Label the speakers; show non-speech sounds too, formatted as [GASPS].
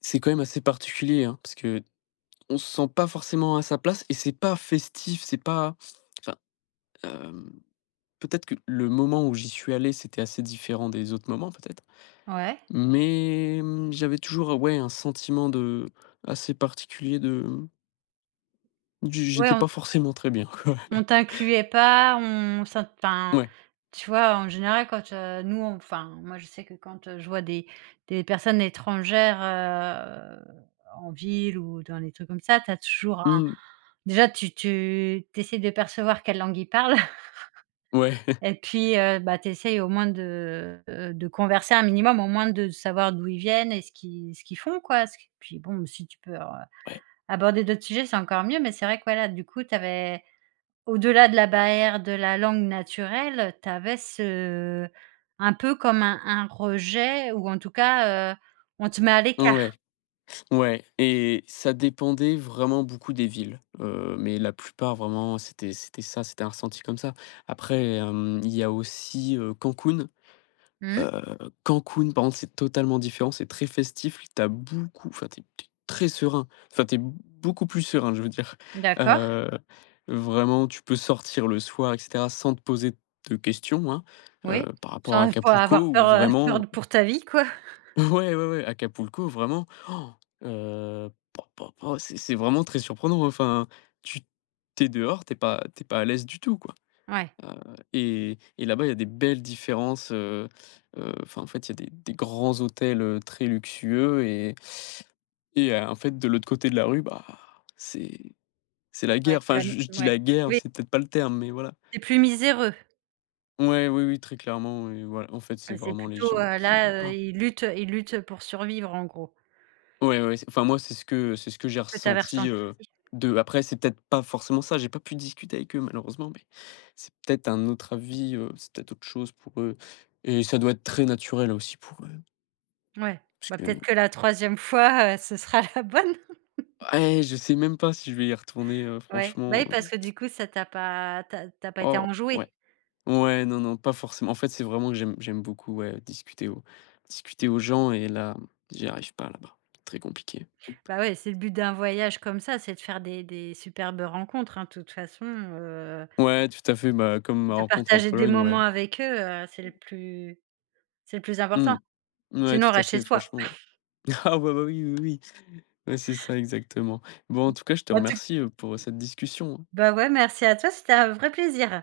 Speaker 1: C'est quand même assez particulier, hein, parce qu'on se sent pas forcément à sa place et c'est pas festif, c'est pas enfin, hem, peut-être que le moment où j'y suis allé, c'était assez différent des autres moments peut-être.
Speaker 2: Ouais.
Speaker 1: Mais, mmh, j'avais toujours ouais un sentiment de assez particulier de mmh du j
Speaker 2: Ouais,
Speaker 1: j'étais pas
Speaker 2: on
Speaker 1: forcément très bien, quoi.
Speaker 2: on t'incluait pas, on ça t enfin,
Speaker 1: Ouais.
Speaker 2: tu vois? En général, quand, heu, nous enfin, moi, je sais que quand, heu, je vois des des personnes étrangères, heu, en ville ou dans des trucs comme ça, tu as toujours un
Speaker 1: Mmh.
Speaker 2: déjà, tu tu tu essaies de percevoir quelle langue ils parlent
Speaker 1: Ouais.
Speaker 2: [LAUGHS]
Speaker 1: [CHUCKLES]
Speaker 2: et puis, heu, bah tu essaies au moins de, heu heu, de converser un minimum, au moins de savoir d'où ils viennent et ce qu'ils ce qu'ils font quoi. Ce qui puis bon, si tu peux alors,
Speaker 1: Ouais.
Speaker 2: aborder d'autres sujets, c'est encore mieux. Mais c'est vrai que, voilà du coup, tu avais, au-delà de la barrière de la langue naturelle, tu avais ce un peu comme un un rejet ou en tout cas, heu, on te met à
Speaker 1: N ouais.
Speaker 2: l'écart.
Speaker 1: Ouais et ça dépendait vraiment beaucoup des villes. Heu, mais la plupart, vraiment, c'était c'était ça, c'était un ressenti comme ça. Après hem, il y a aussi, heu, Cancún.
Speaker 2: Mmh.
Speaker 1: Heu, Cancún, par contre, c'est totalement différent, c'est très festif. Tu as beaucoup enfin, tu es tu es très serein. Enfin, tu es beaucoup plus serein, je veux dire,
Speaker 2: D'accord.
Speaker 1: heu, vraiment tu peux sortir le soir et cetera sans te poser de questions hein, heu,
Speaker 2: Oui,
Speaker 1: par rapport à
Speaker 2: genre il faut
Speaker 1: Acapulco
Speaker 2: avoir
Speaker 1: ou
Speaker 2: peur heu,
Speaker 1: vraiment
Speaker 2: peur pour ta vie quoi? [CHUCKLES]
Speaker 1: Ouais, ouais ouais, Acapulco vraiment, [GASPS] heu, po po po c'est c'est vraiment très surprenant. Enfin tu tu es dehors, tu es pas tu es pas à l'aise du tout quoi.
Speaker 2: Ouais.
Speaker 1: Heu et et là-bas il y a des belles différences, heu heu, enfin en fait il y a des des grands hôtels, heu, très luxueux et et heu, en fait de l'autre côté de la rue, bah, c'est c'est la guerre.
Speaker 2: Ouais, c'est
Speaker 1: Enfin
Speaker 2: la nu
Speaker 1: je je dis
Speaker 2: ouais.
Speaker 1: la guerre,
Speaker 2: Oui.
Speaker 1: c'est peut-être pas le terme, mais voilà.
Speaker 2: C'est plus miséreux.
Speaker 1: Ouais, oui oui très clairement ouais, voil en fait
Speaker 2: Ah
Speaker 1: c'est
Speaker 2: c'est
Speaker 1: vraiment les
Speaker 2: plutôt,
Speaker 1: gens
Speaker 2: heu,
Speaker 1: qui
Speaker 2: là, heu,
Speaker 1: [GASPS]
Speaker 2: ils luttent, heu, ils luttent, heu, pour survivre en gros.
Speaker 1: Ouais ouais, c'est enfin moi c'est ce que c'est ce que j'ai
Speaker 2: Ce que tu avais
Speaker 1: ressenti,
Speaker 2: ressenti,
Speaker 1: heu,
Speaker 2: oui.
Speaker 1: d'eux. Après c'est peut-être pas forcément ça, j'ai pas pu discuter avec eux malheureusement mais, c'est peut-être un autre avis, heu, c'est peut-être autre chose pour eux et ça doit être très naturel aussi pour eux
Speaker 2: Mouais. Bah,
Speaker 1: puisque
Speaker 2: peut-être que la 3e fois, heu, ce sera la bonne? [LAUGHS]
Speaker 1: Bah eh, je sais même pas si je vais y retourner, heu,
Speaker 2: Ouais. Bah
Speaker 1: franchement,
Speaker 2: oui parce
Speaker 1: heu.
Speaker 2: que du coup, ça t'a pas tu as tu as pas été
Speaker 1: Oh, ouais,
Speaker 2: enjoué.
Speaker 1: ouais non non pas forcément. En fait c'est vraiment j'aime j'aime beaucoup, ouais, discuter aux discuter aux gens et là mmh, j'y arrive pas là-bas, très compliqué.
Speaker 2: Bah ouais, c'est le but d'un voyage comme ça, c'est de faire des des superbes rencontres, hein, de toute façon, heu
Speaker 1: Ouais tout à fait. Bah, comme ma
Speaker 2: de
Speaker 1: rencontre en
Speaker 2: partager des
Speaker 1: Pologne,
Speaker 2: moments
Speaker 1: ouais.
Speaker 2: avec eux, heu, c'est le plus c'est le plus
Speaker 1: Mmh.
Speaker 2: important.
Speaker 1: Ouais
Speaker 2: Sinon,
Speaker 1: tout
Speaker 2: on
Speaker 1: à
Speaker 2: reste chez
Speaker 1: fait
Speaker 2: soi.
Speaker 1: franchement.
Speaker 2: [CHUCKLES]
Speaker 1: Ah ouais, bah oui oui oui oui. Ouais c'est ça, exactement. Bon en tout cas je te
Speaker 2: En tout
Speaker 1: remercie, heu, pour, heu, cette discussion.
Speaker 2: Bah, ouais merci à toi, c'était un vrai plaisir.